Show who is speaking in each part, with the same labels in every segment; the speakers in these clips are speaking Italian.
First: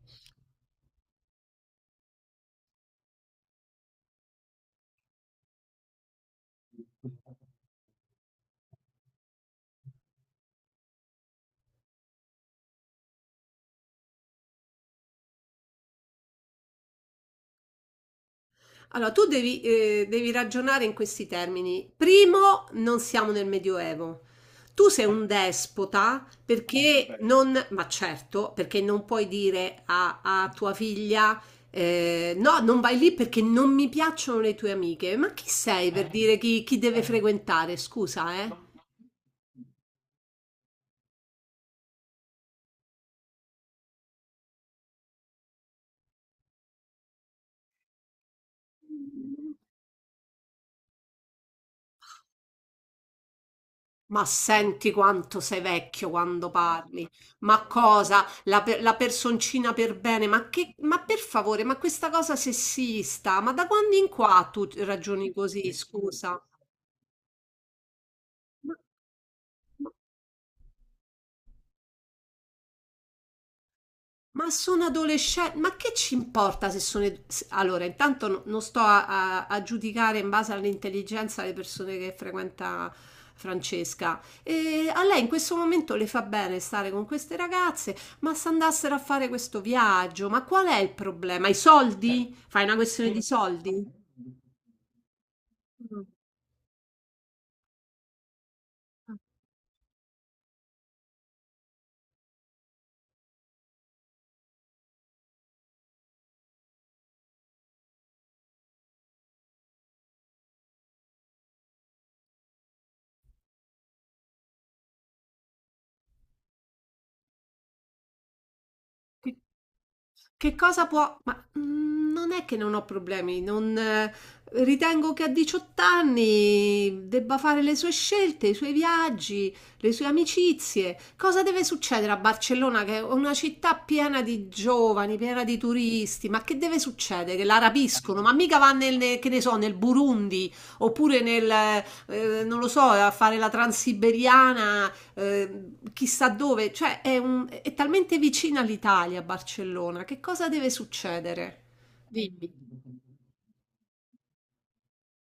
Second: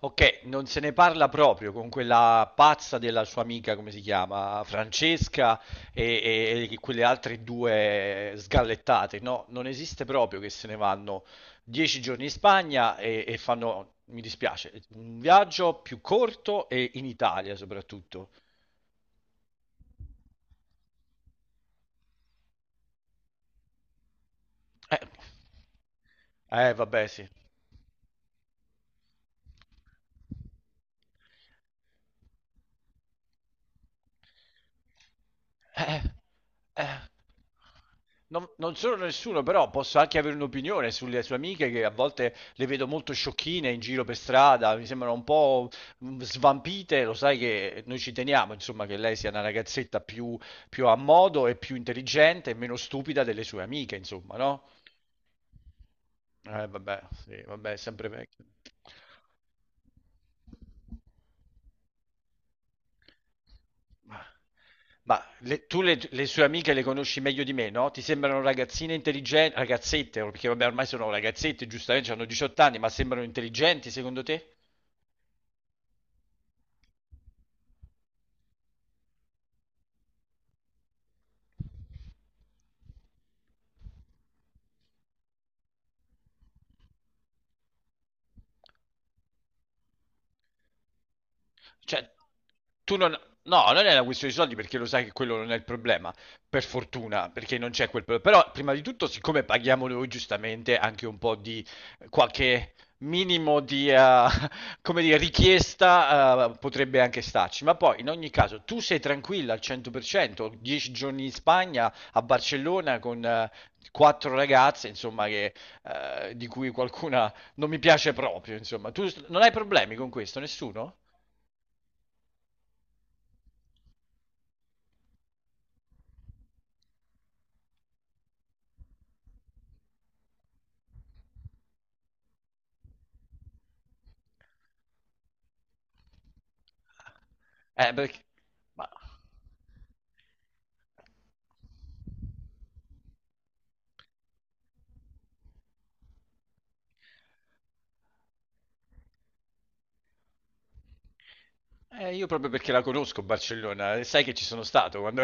Speaker 1: Ok, non se ne parla proprio con quella pazza della sua amica, come si chiama, Francesca e quelle altre due sgallettate. No, non esiste proprio che se ne vanno 10 giorni in Spagna e fanno, mi dispiace, un viaggio più corto e in Italia soprattutto.
Speaker 2: Allora, tu devi ragionare in questi termini. Primo, non siamo nel Medioevo. Tu
Speaker 1: Eh,
Speaker 2: sei un despota,
Speaker 1: eh,
Speaker 2: perché
Speaker 1: vabbè,
Speaker 2: vabbè,
Speaker 1: sì.
Speaker 2: non, ma certo, perché non puoi dire a tua figlia, no, non vai lì perché non mi piacciono le tue amiche. Ma chi sei
Speaker 1: Eh,
Speaker 2: per dire chi
Speaker 1: eh,
Speaker 2: deve frequentare? Scusa,
Speaker 1: non,
Speaker 2: eh?
Speaker 1: non sono nessuno, però posso anche avere un'opinione sulle sue amiche che a volte le vedo molto sciocchine in giro per strada, mi sembrano un po' svampite, lo sai che noi ci teniamo, insomma, che lei sia una ragazzetta più, più a modo e più intelligente e meno stupida delle sue amiche,
Speaker 2: Ma
Speaker 1: insomma, no?
Speaker 2: senti quanto sei vecchio quando
Speaker 1: Vabbè,
Speaker 2: parli.
Speaker 1: sì,
Speaker 2: Ma
Speaker 1: vabbè, è sempre
Speaker 2: cosa?
Speaker 1: vecchio.
Speaker 2: La personcina per bene? Ma che, ma per favore, ma questa cosa sessista? Ma da quando in
Speaker 1: Ma
Speaker 2: qua tu
Speaker 1: ma
Speaker 2: ragioni così?
Speaker 1: tu le
Speaker 2: Scusa.
Speaker 1: sue amiche le conosci meglio di me, no? Ti sembrano ragazzine intelligenti, ragazzette, perché vabbè ormai sono ragazzette, giustamente hanno 18 anni, ma sembrano intelligenti secondo
Speaker 2: Ma
Speaker 1: te?
Speaker 2: sono adolescenti, ma che ci importa se sono. Allora, intanto non sto a giudicare in base all'intelligenza le persone che frequenta Francesca. E a lei in questo momento le fa bene stare con queste ragazze, ma se andassero a fare questo viaggio, ma qual è il problema? I
Speaker 1: Cioè,
Speaker 2: soldi? Fai una
Speaker 1: tu
Speaker 2: questione
Speaker 1: non.
Speaker 2: di
Speaker 1: No, non è
Speaker 2: soldi?
Speaker 1: una questione di soldi perché lo sai che quello non è il problema, per fortuna, perché non c'è quel problema. Però, prima di tutto, siccome paghiamo noi giustamente anche un po' di qualche minimo di, come dire, richiesta, potrebbe anche starci. Ma poi, in ogni caso, tu sei tranquilla al 100%, 10 giorni in Spagna, a Barcellona, con quattro ragazze, insomma, che, di cui qualcuna non mi piace proprio, insomma. Tu non hai problemi con questo,
Speaker 2: Che cosa
Speaker 1: nessuno?
Speaker 2: può... Ma non è che non ho problemi, non... ritengo che a 18 anni debba fare le sue scelte, i suoi viaggi, le sue amicizie. Cosa deve succedere a Barcellona, che è una città piena di giovani, piena di turisti? Ma che deve succedere? Che la
Speaker 1: Eh,
Speaker 2: rapiscono?
Speaker 1: perché...
Speaker 2: Ma mica va
Speaker 1: ma-
Speaker 2: che ne so, nel Burundi, oppure non lo so, a fare la transiberiana, chissà dove, cioè è talmente vicina all'Italia, Barcellona, che cosa deve succedere?
Speaker 1: Io proprio
Speaker 2: Dimmi.
Speaker 1: perché la conosco Barcellona, e sai che ci sono stato quando.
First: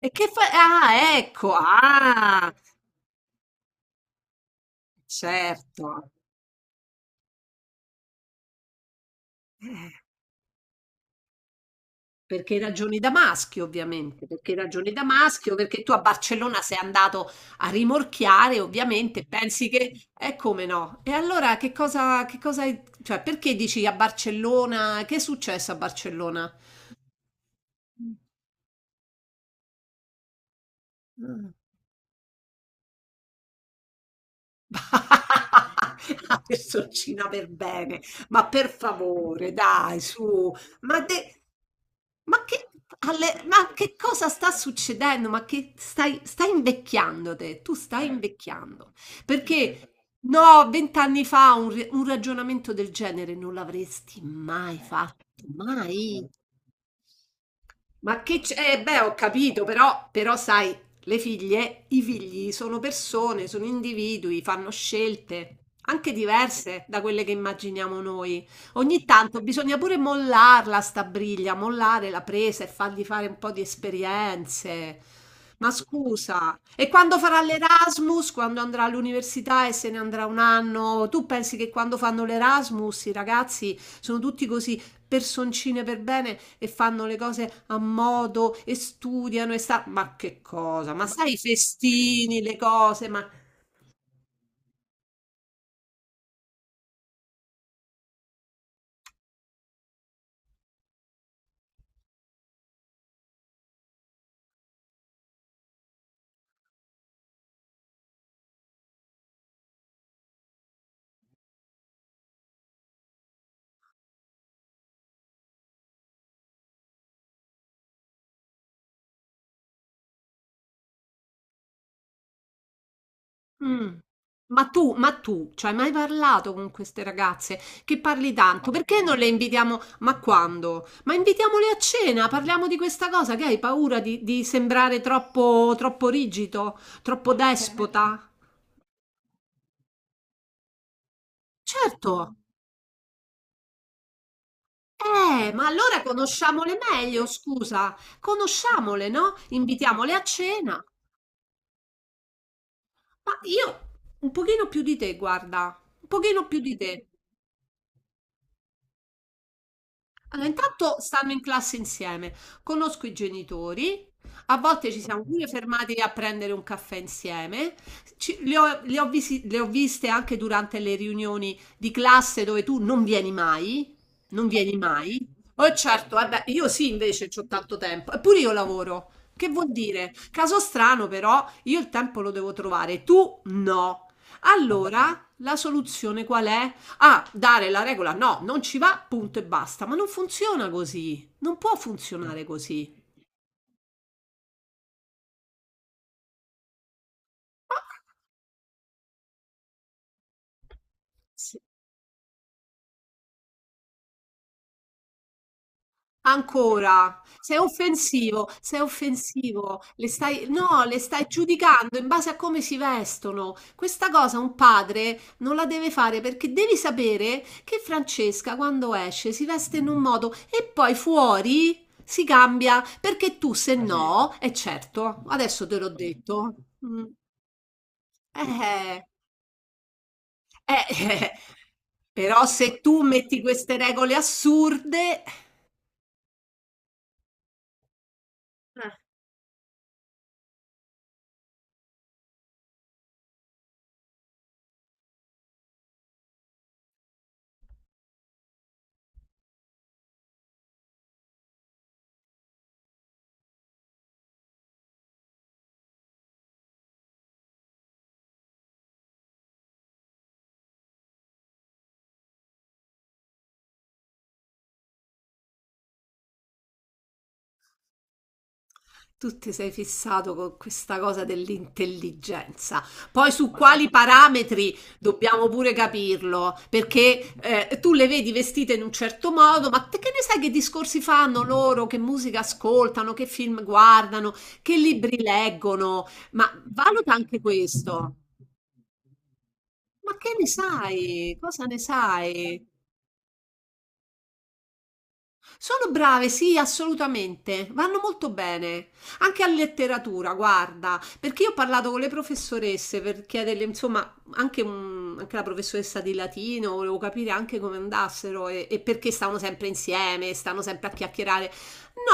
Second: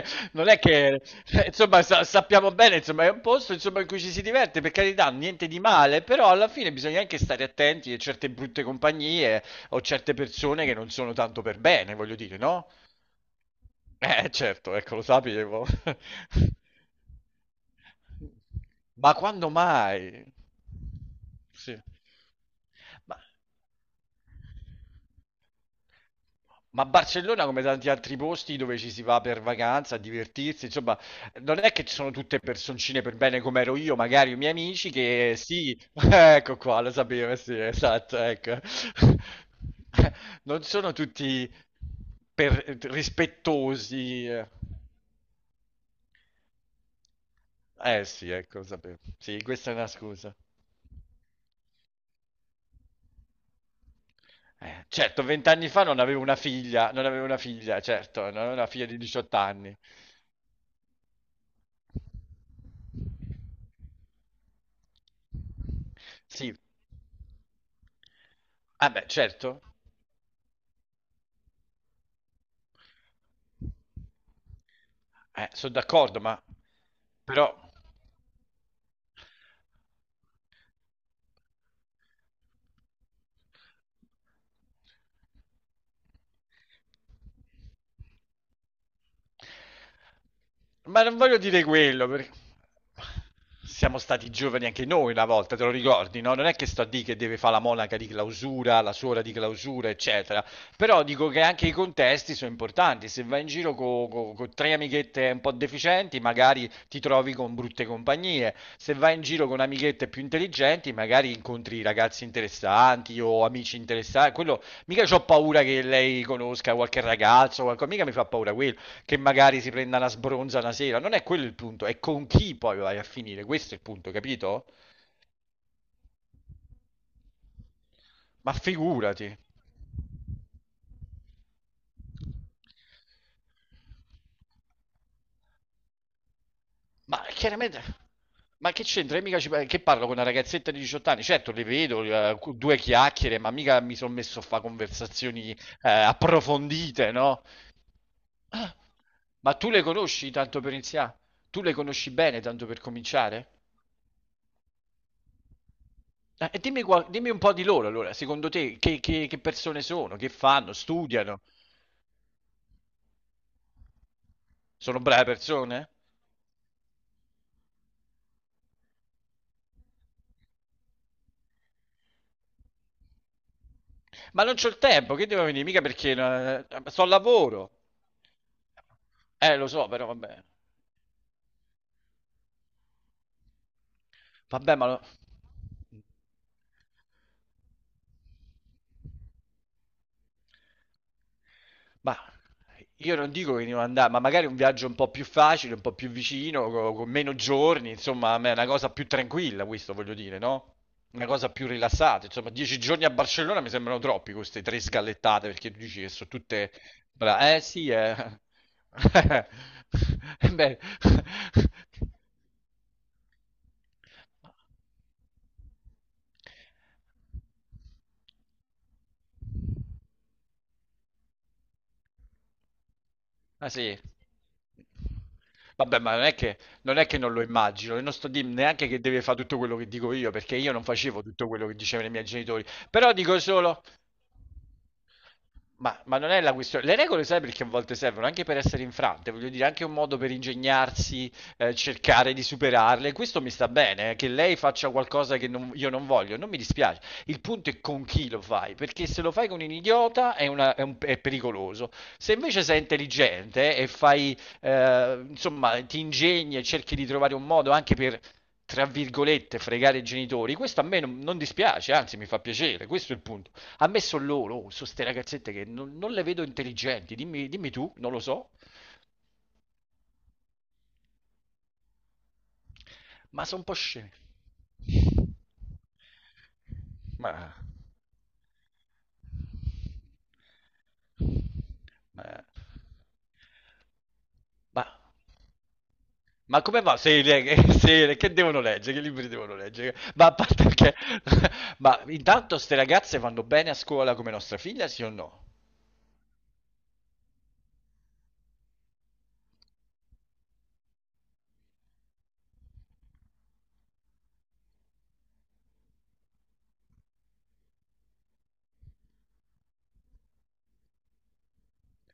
Speaker 2: E che fa?
Speaker 1: non è che...
Speaker 2: Ah, ecco,
Speaker 1: Insomma, sappiamo
Speaker 2: ah,
Speaker 1: bene, insomma, è un posto, insomma, in cui ci si diverte, per carità, niente di male,
Speaker 2: certo.
Speaker 1: però alla fine bisogna anche stare attenti a certe brutte compagnie o
Speaker 2: Eh,
Speaker 1: certe persone che non sono tanto per bene, voglio dire,
Speaker 2: Perché
Speaker 1: no?
Speaker 2: ragioni da maschio, ovviamente, perché
Speaker 1: Certo,
Speaker 2: ragioni
Speaker 1: ecco,
Speaker 2: da
Speaker 1: lo
Speaker 2: maschio,
Speaker 1: sapevo.
Speaker 2: perché tu a Barcellona sei andato a rimorchiare,
Speaker 1: Ma
Speaker 2: ovviamente,
Speaker 1: quando
Speaker 2: pensi che
Speaker 1: mai?
Speaker 2: è come no. E allora che
Speaker 1: Sì.
Speaker 2: cosa,
Speaker 1: Ma,
Speaker 2: cioè, perché dici a Barcellona? Che è successo a Barcellona?
Speaker 1: ma Barcellona, come tanti altri posti dove ci si va per vacanza, a divertirsi, insomma,
Speaker 2: Mm.
Speaker 1: non è che ci sono tutte personcine per bene come ero io, magari i miei amici, che sì,
Speaker 2: La
Speaker 1: ecco qua, lo
Speaker 2: personcina
Speaker 1: sapevo,
Speaker 2: per
Speaker 1: sì,
Speaker 2: bene,
Speaker 1: esatto,
Speaker 2: ma
Speaker 1: ecco.
Speaker 2: per favore, dai, su,
Speaker 1: Non sono
Speaker 2: ma, de-
Speaker 1: tutti
Speaker 2: ma che, ma che
Speaker 1: rispettosi.
Speaker 2: cosa
Speaker 1: Eh.
Speaker 2: sta succedendo? Ma che stai invecchiando te, tu
Speaker 1: Eh
Speaker 2: stai
Speaker 1: sì, ecco,
Speaker 2: invecchiando.
Speaker 1: sapevo. Sì, questa è una
Speaker 2: Perché
Speaker 1: scusa.
Speaker 2: no, 20 anni fa un ragionamento del genere non l'avresti mai
Speaker 1: Certo,
Speaker 2: fatto,
Speaker 1: vent'anni fa non avevo
Speaker 2: mai.
Speaker 1: una figlia, non avevo una figlia,
Speaker 2: Ma
Speaker 1: certo, non
Speaker 2: che
Speaker 1: avevo una
Speaker 2: c'è?
Speaker 1: figlia di
Speaker 2: Beh, ho
Speaker 1: 18
Speaker 2: capito,
Speaker 1: anni.
Speaker 2: però, però sai, le figlie, i figli sono persone, sono individui, fanno scelte, anche
Speaker 1: Sì,
Speaker 2: diverse da quelle che immaginiamo noi.
Speaker 1: ah
Speaker 2: Ogni
Speaker 1: beh,
Speaker 2: tanto
Speaker 1: certo,
Speaker 2: bisogna pure mollarla sta briglia, mollare la presa e fargli fare un po' di esperienze. Ma
Speaker 1: sono d'accordo, ma
Speaker 2: scusa, e quando farà
Speaker 1: però.
Speaker 2: l'Erasmus, quando andrà all'università e se ne andrà un anno, tu pensi che quando fanno l'Erasmus i ragazzi sono tutti così? Personcine per bene e fanno le cose a modo e studiano e sta... Ma che cosa?
Speaker 1: Ma
Speaker 2: Ma
Speaker 1: non
Speaker 2: sai
Speaker 1: voglio
Speaker 2: i
Speaker 1: dire quello, perché
Speaker 2: festini, le cose, ma...
Speaker 1: siamo stati giovani anche noi una volta, te lo ricordi, no? Non è che sto a dire che deve fare la monaca di clausura, la suora di clausura, eccetera. Però dico che anche i contesti sono importanti. Se vai in giro con tre amichette un po' deficienti, magari ti trovi con brutte compagnie. Se vai in giro con amichette più intelligenti, magari incontri ragazzi interessanti o amici interessanti. Quello, mica ho paura che lei conosca qualche ragazzo, qualcosa, mica mi fa paura quello che magari si prenda una sbronza una sera. Non è quello il punto, è con chi poi vai a finire. Questo è il
Speaker 2: Mm.
Speaker 1: punto, capito?
Speaker 2: Ma tu, ci hai mai parlato con queste ragazze che parli
Speaker 1: Ma
Speaker 2: tanto? Perché non le
Speaker 1: figurati.
Speaker 2: invitiamo? Ma quando? Ma invitiamole a cena, parliamo di questa cosa che hai paura di sembrare troppo, troppo rigido,
Speaker 1: Ma
Speaker 2: troppo
Speaker 1: chiaramente,
Speaker 2: despota?
Speaker 1: ma che c'entra? Io mica che parlo con una ragazzetta di 18 anni? Certo, le vedo,
Speaker 2: Certo.
Speaker 1: due chiacchiere, ma mica mi sono messo a fare conversazioni
Speaker 2: Ma allora conosciamole
Speaker 1: approfondite,
Speaker 2: meglio,
Speaker 1: no?
Speaker 2: scusa,
Speaker 1: Ah,
Speaker 2: conosciamole, no?
Speaker 1: ma tu le
Speaker 2: Invitiamole a
Speaker 1: conosci tanto per
Speaker 2: cena.
Speaker 1: iniziare? Tu le conosci bene tanto per
Speaker 2: Ma
Speaker 1: cominciare?
Speaker 2: io un pochino più di te, guarda, un pochino più
Speaker 1: E
Speaker 2: di
Speaker 1: dimmi,
Speaker 2: te.
Speaker 1: dimmi un po' di loro allora, secondo te che, che persone sono, che
Speaker 2: Allora,
Speaker 1: fanno,
Speaker 2: intanto stanno in
Speaker 1: studiano,
Speaker 2: classe insieme, conosco i genitori, a volte
Speaker 1: sono
Speaker 2: ci siamo
Speaker 1: brave
Speaker 2: pure
Speaker 1: persone?
Speaker 2: fermati a prendere un caffè insieme. Ci- le ho visi- le ho viste anche durante le riunioni di classe dove tu non vieni mai,
Speaker 1: Ma
Speaker 2: non
Speaker 1: non c'ho
Speaker 2: vieni
Speaker 1: il tempo, che
Speaker 2: mai.
Speaker 1: devo venire?
Speaker 2: Oh
Speaker 1: Mica perché
Speaker 2: certo, vabbè, io sì
Speaker 1: sto al
Speaker 2: invece ho
Speaker 1: lavoro.
Speaker 2: tanto tempo, eppure io lavoro. Che
Speaker 1: Lo
Speaker 2: vuol
Speaker 1: so, però
Speaker 2: dire?
Speaker 1: vabbè.
Speaker 2: Caso strano però, io il tempo lo devo trovare, tu no.
Speaker 1: Vabbè, ma lo.
Speaker 2: Allora, la soluzione qual è? A dare la regola no, non ci va, punto e basta. Ma non funziona così, non può
Speaker 1: Ma
Speaker 2: funzionare così.
Speaker 1: io non dico che devo andare, ma magari un viaggio un po' più facile, un po' più vicino, con meno giorni, insomma, a me è una cosa più tranquilla, questo voglio dire, no? Una cosa
Speaker 2: Sì.
Speaker 1: più rilassata. Insomma, 10 giorni a Barcellona mi sembrano troppi queste tre sgallettate, perché tu dici che sono tutte.
Speaker 2: Ancora,
Speaker 1: Eh sì,
Speaker 2: sei offensivo, le stai,
Speaker 1: Eh beh.
Speaker 2: no, le stai giudicando in base a come si vestono. Questa cosa un padre non la deve fare perché devi sapere che Francesca quando esce si veste in un modo e poi fuori si cambia perché tu
Speaker 1: Ah
Speaker 2: se
Speaker 1: sì.
Speaker 2: no, è certo, adesso te l'ho
Speaker 1: Vabbè, ma non è
Speaker 2: detto.
Speaker 1: che non
Speaker 2: Mm.
Speaker 1: è che non lo immagino, e non sto dicendo neanche che
Speaker 2: Eh,
Speaker 1: deve fare tutto quello che dico io, perché io non
Speaker 2: Eh,
Speaker 1: facevo tutto quello che dicevano i miei
Speaker 2: però
Speaker 1: genitori.
Speaker 2: se tu
Speaker 1: Però dico
Speaker 2: metti queste
Speaker 1: solo,
Speaker 2: regole assurde,
Speaker 1: ma non è la questione. Le regole sai perché a volte servono anche per essere
Speaker 2: Eh,
Speaker 1: infrante, voglio dire, anche un modo per ingegnarsi, cercare di superarle. Questo mi sta bene, che lei faccia qualcosa che io non voglio, non mi dispiace. Il punto è con chi lo fai, perché se lo fai con un idiota è, una- è un- è pericoloso. Se invece sei intelligente e fai, insomma, ti ingegni e cerchi di trovare un modo anche per, tra virgolette, fregare i genitori, questo a me non dispiace, anzi mi fa piacere, questo è il punto. A me sono loro, sono ste ragazzette che non le vedo intelligenti, dimmi, dimmi tu, non lo so,
Speaker 2: tu ti sei fissato con questa cosa dell'intelligenza. Poi su
Speaker 1: ma
Speaker 2: madonna,
Speaker 1: sono un po'
Speaker 2: quali
Speaker 1: sceme.
Speaker 2: parametri dobbiamo pure capirlo, perché
Speaker 1: Ma...
Speaker 2: tu le vedi vestite in un certo modo, ma te che ne sai che discorsi fanno loro, che musica
Speaker 1: Eh,
Speaker 2: ascoltano, che film guardano, che
Speaker 1: Ma,
Speaker 2: libri leggono? Ma
Speaker 1: ma come va?
Speaker 2: valuta
Speaker 1: Se,
Speaker 2: anche
Speaker 1: le-
Speaker 2: questo.
Speaker 1: che devono leggere? Che libri devono leggere?
Speaker 2: Ma
Speaker 1: Ma
Speaker 2: che
Speaker 1: a
Speaker 2: ne
Speaker 1: parte che.
Speaker 2: sai? Cosa ne
Speaker 1: Ma intanto
Speaker 2: sai?
Speaker 1: ste ragazze vanno bene a scuola come nostra figlia, sì o no?
Speaker 2: Sono brave, sì, assolutamente. Vanno molto bene. Anche a letteratura, guarda, perché io ho parlato con le professoresse per chiederle, insomma, anche, anche la professoressa di latino, volevo capire anche come andassero e perché stavano sempre insieme, stanno sempre a chiacchierare.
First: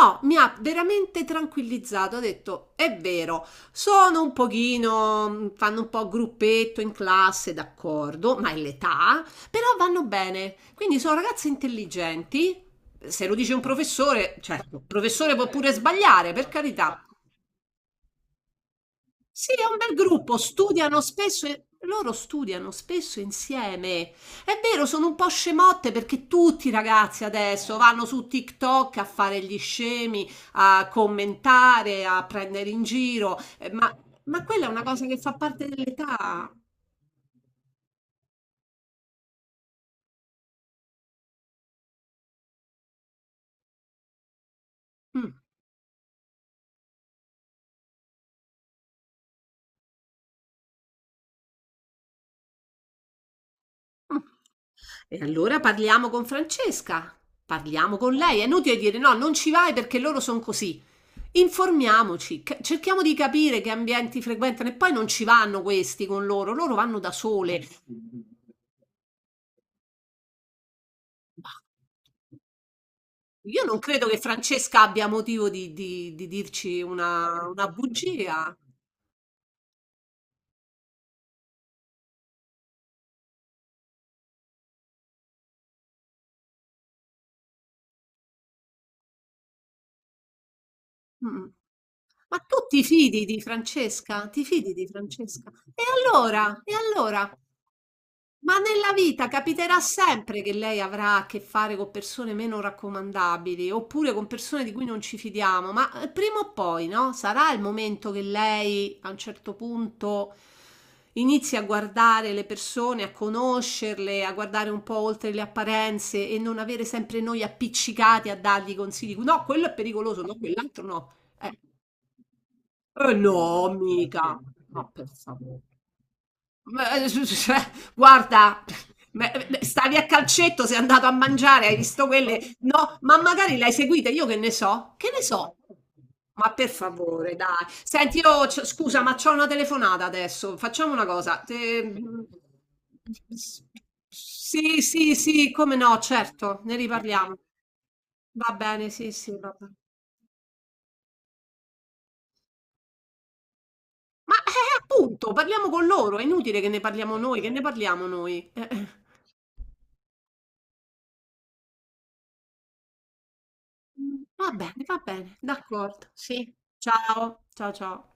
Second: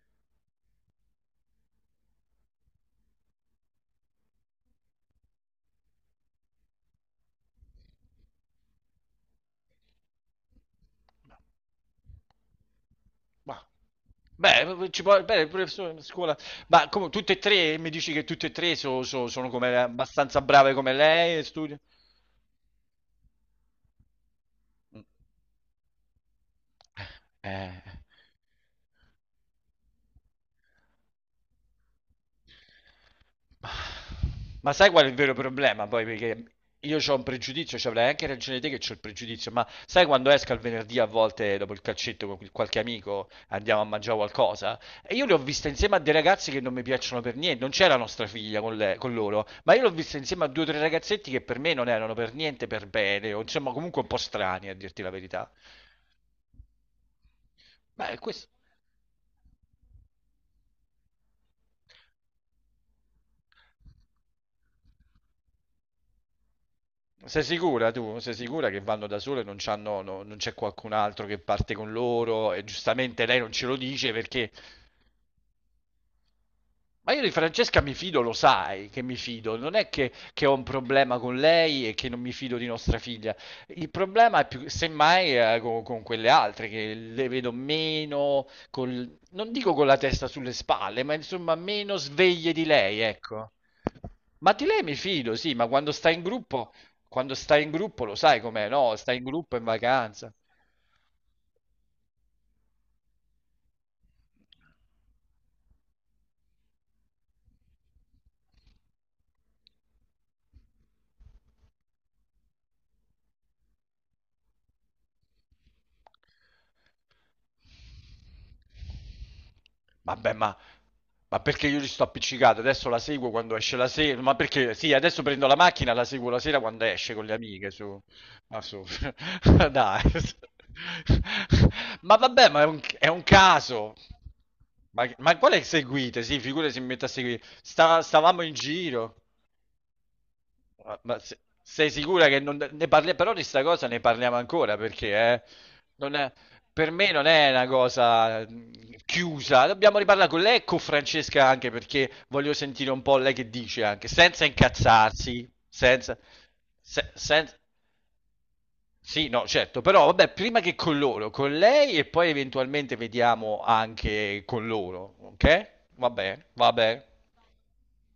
Speaker 2: No, mi ha veramente tranquillizzato. Ha detto, è vero, sono un pochino, fanno un po' gruppetto in classe, d'accordo, ma è l'età, però vanno bene. Quindi sono ragazze intelligenti se lo dice
Speaker 1: Ma,
Speaker 2: un professore, cioè, il
Speaker 1: beh, ci può.
Speaker 2: professore
Speaker 1: Bene,
Speaker 2: può
Speaker 1: pure
Speaker 2: pure
Speaker 1: a
Speaker 2: sbagliare,
Speaker 1: scuola.
Speaker 2: per
Speaker 1: Ma
Speaker 2: carità.
Speaker 1: come, tutte e tre, mi dici che tutte e tre sono
Speaker 2: Sì, è un
Speaker 1: come,
Speaker 2: bel gruppo,
Speaker 1: abbastanza brave come
Speaker 2: studiano
Speaker 1: lei e
Speaker 2: spesso,
Speaker 1: studiano?
Speaker 2: loro studiano spesso insieme. È vero,
Speaker 1: Mm.
Speaker 2: sono un po' scemotte perché tutti i ragazzi adesso
Speaker 1: Eh...
Speaker 2: vanno su TikTok a fare gli scemi, a commentare, a prendere in giro, ma quella è
Speaker 1: Ma
Speaker 2: una
Speaker 1: sai qual
Speaker 2: cosa
Speaker 1: è il
Speaker 2: che fa
Speaker 1: vero
Speaker 2: parte
Speaker 1: problema? Poi, perché
Speaker 2: dell'età.
Speaker 1: io ho un pregiudizio, cioè avrai anche ragione te che ho il pregiudizio, ma sai quando esco il venerdì a volte dopo il calcetto con qualche amico andiamo a mangiare qualcosa? E io le
Speaker 2: Mm,
Speaker 1: ho viste insieme a dei ragazzi che non mi piacciono per niente, non c'era nostra figlia con loro, ma io l'ho vista insieme a due o tre ragazzetti che per me non erano per niente per bene, o insomma comunque un
Speaker 2: mm.
Speaker 1: po' strani a dirti la
Speaker 2: E
Speaker 1: verità.
Speaker 2: allora parliamo con Francesca, parliamo
Speaker 1: Ma
Speaker 2: con
Speaker 1: è
Speaker 2: lei. È
Speaker 1: questo.
Speaker 2: inutile dire no, non ci vai perché loro sono così. Informiamoci, cerchiamo di capire che ambienti frequentano e poi non ci vanno questi con loro, loro vanno da
Speaker 1: Sei
Speaker 2: sole.
Speaker 1: sicura tu? Sei sicura che vanno da sole, non c'hanno, non c'è qualcun altro che
Speaker 2: Ma
Speaker 1: parte con loro e giustamente lei non
Speaker 2: io
Speaker 1: ce lo
Speaker 2: non credo
Speaker 1: dice
Speaker 2: che
Speaker 1: perché.
Speaker 2: Francesca abbia motivo di dirci
Speaker 1: Ma io di
Speaker 2: una
Speaker 1: Francesca mi fido, lo
Speaker 2: bugia.
Speaker 1: sai che mi fido, non è che ho un problema con lei e che non mi fido di nostra figlia. Il problema è più, semmai, con quelle altre che le vedo meno, non dico con la testa sulle spalle, ma
Speaker 2: Mm.
Speaker 1: insomma meno
Speaker 2: Ma
Speaker 1: sveglie
Speaker 2: tu
Speaker 1: di
Speaker 2: ti
Speaker 1: lei,
Speaker 2: fidi di
Speaker 1: ecco.
Speaker 2: Francesca? Ti
Speaker 1: Ma di
Speaker 2: fidi
Speaker 1: lei
Speaker 2: di
Speaker 1: mi fido,
Speaker 2: Francesca?
Speaker 1: sì, ma
Speaker 2: E
Speaker 1: quando sta in
Speaker 2: allora?
Speaker 1: gruppo,
Speaker 2: E allora?
Speaker 1: quando sta in gruppo lo sai
Speaker 2: Ma
Speaker 1: com'è,
Speaker 2: nella
Speaker 1: no? Sta in
Speaker 2: vita
Speaker 1: gruppo in
Speaker 2: capiterà
Speaker 1: vacanza.
Speaker 2: sempre che lei avrà a che fare con persone meno raccomandabili oppure con persone di cui non ci fidiamo, ma prima o poi, no? Sarà il momento che lei a un certo punto inizi a guardare le persone, a conoscerle, a guardare un po' oltre le apparenze e non avere sempre noi appiccicati a dargli consigli. No, quello è pericoloso,
Speaker 1: Vabbè,
Speaker 2: no,
Speaker 1: ma
Speaker 2: quell'altro no.
Speaker 1: Ma
Speaker 2: Eh,
Speaker 1: perché io ci sto appiccicato? Adesso la seguo quando
Speaker 2: no,
Speaker 1: esce la sera. Ma
Speaker 2: mica.
Speaker 1: perché?
Speaker 2: No,
Speaker 1: Sì,
Speaker 2: per
Speaker 1: adesso prendo la
Speaker 2: favore.
Speaker 1: macchina, la seguo la sera quando
Speaker 2: Ma,
Speaker 1: esce con le amiche. Su. Ma
Speaker 2: guarda,
Speaker 1: su.
Speaker 2: stavi
Speaker 1: Dai.
Speaker 2: a calcetto, sei andato a mangiare, hai visto
Speaker 1: Ma vabbè,
Speaker 2: quelle?
Speaker 1: ma è un,
Speaker 2: No,
Speaker 1: è
Speaker 2: ma
Speaker 1: un
Speaker 2: magari le hai
Speaker 1: caso.
Speaker 2: seguite, io che ne so?
Speaker 1: Ma,
Speaker 2: Che ne
Speaker 1: ma
Speaker 2: so?
Speaker 1: quale seguite? Sì,
Speaker 2: Ma per
Speaker 1: figure si mette a
Speaker 2: favore,
Speaker 1: seguire.
Speaker 2: dai. Senti,
Speaker 1: Stavamo
Speaker 2: io,
Speaker 1: in
Speaker 2: scusa, ma
Speaker 1: giro.
Speaker 2: c'ho una telefonata adesso. Facciamo
Speaker 1: Ma,
Speaker 2: una
Speaker 1: ma
Speaker 2: cosa.
Speaker 1: sei sicura che non ne parliamo? Però di sta cosa ne parliamo ancora
Speaker 2: Sì, sì,
Speaker 1: perché
Speaker 2: sì, come no,
Speaker 1: non è-
Speaker 2: certo, ne
Speaker 1: per me non
Speaker 2: riparliamo.
Speaker 1: è una cosa
Speaker 2: Va bene, sì, sì, va
Speaker 1: chiusa.
Speaker 2: bene.
Speaker 1: Dobbiamo riparlare con lei e con Francesca anche perché voglio sentire un po' lei che dice anche,
Speaker 2: Ma
Speaker 1: senza
Speaker 2: appunto,
Speaker 1: incazzarsi,
Speaker 2: parliamo con loro,
Speaker 1: senza.
Speaker 2: è inutile che ne
Speaker 1: se-
Speaker 2: parliamo noi, che
Speaker 1: sen-
Speaker 2: ne parliamo noi?
Speaker 1: sì, no, certo, però vabbè, prima che con loro, con lei e poi eventualmente vediamo anche con
Speaker 2: Va
Speaker 1: loro,
Speaker 2: bene,
Speaker 1: ok?
Speaker 2: d'accordo, sì.
Speaker 1: Vabbè, vabbè.
Speaker 2: Ciao, ciao, ciao.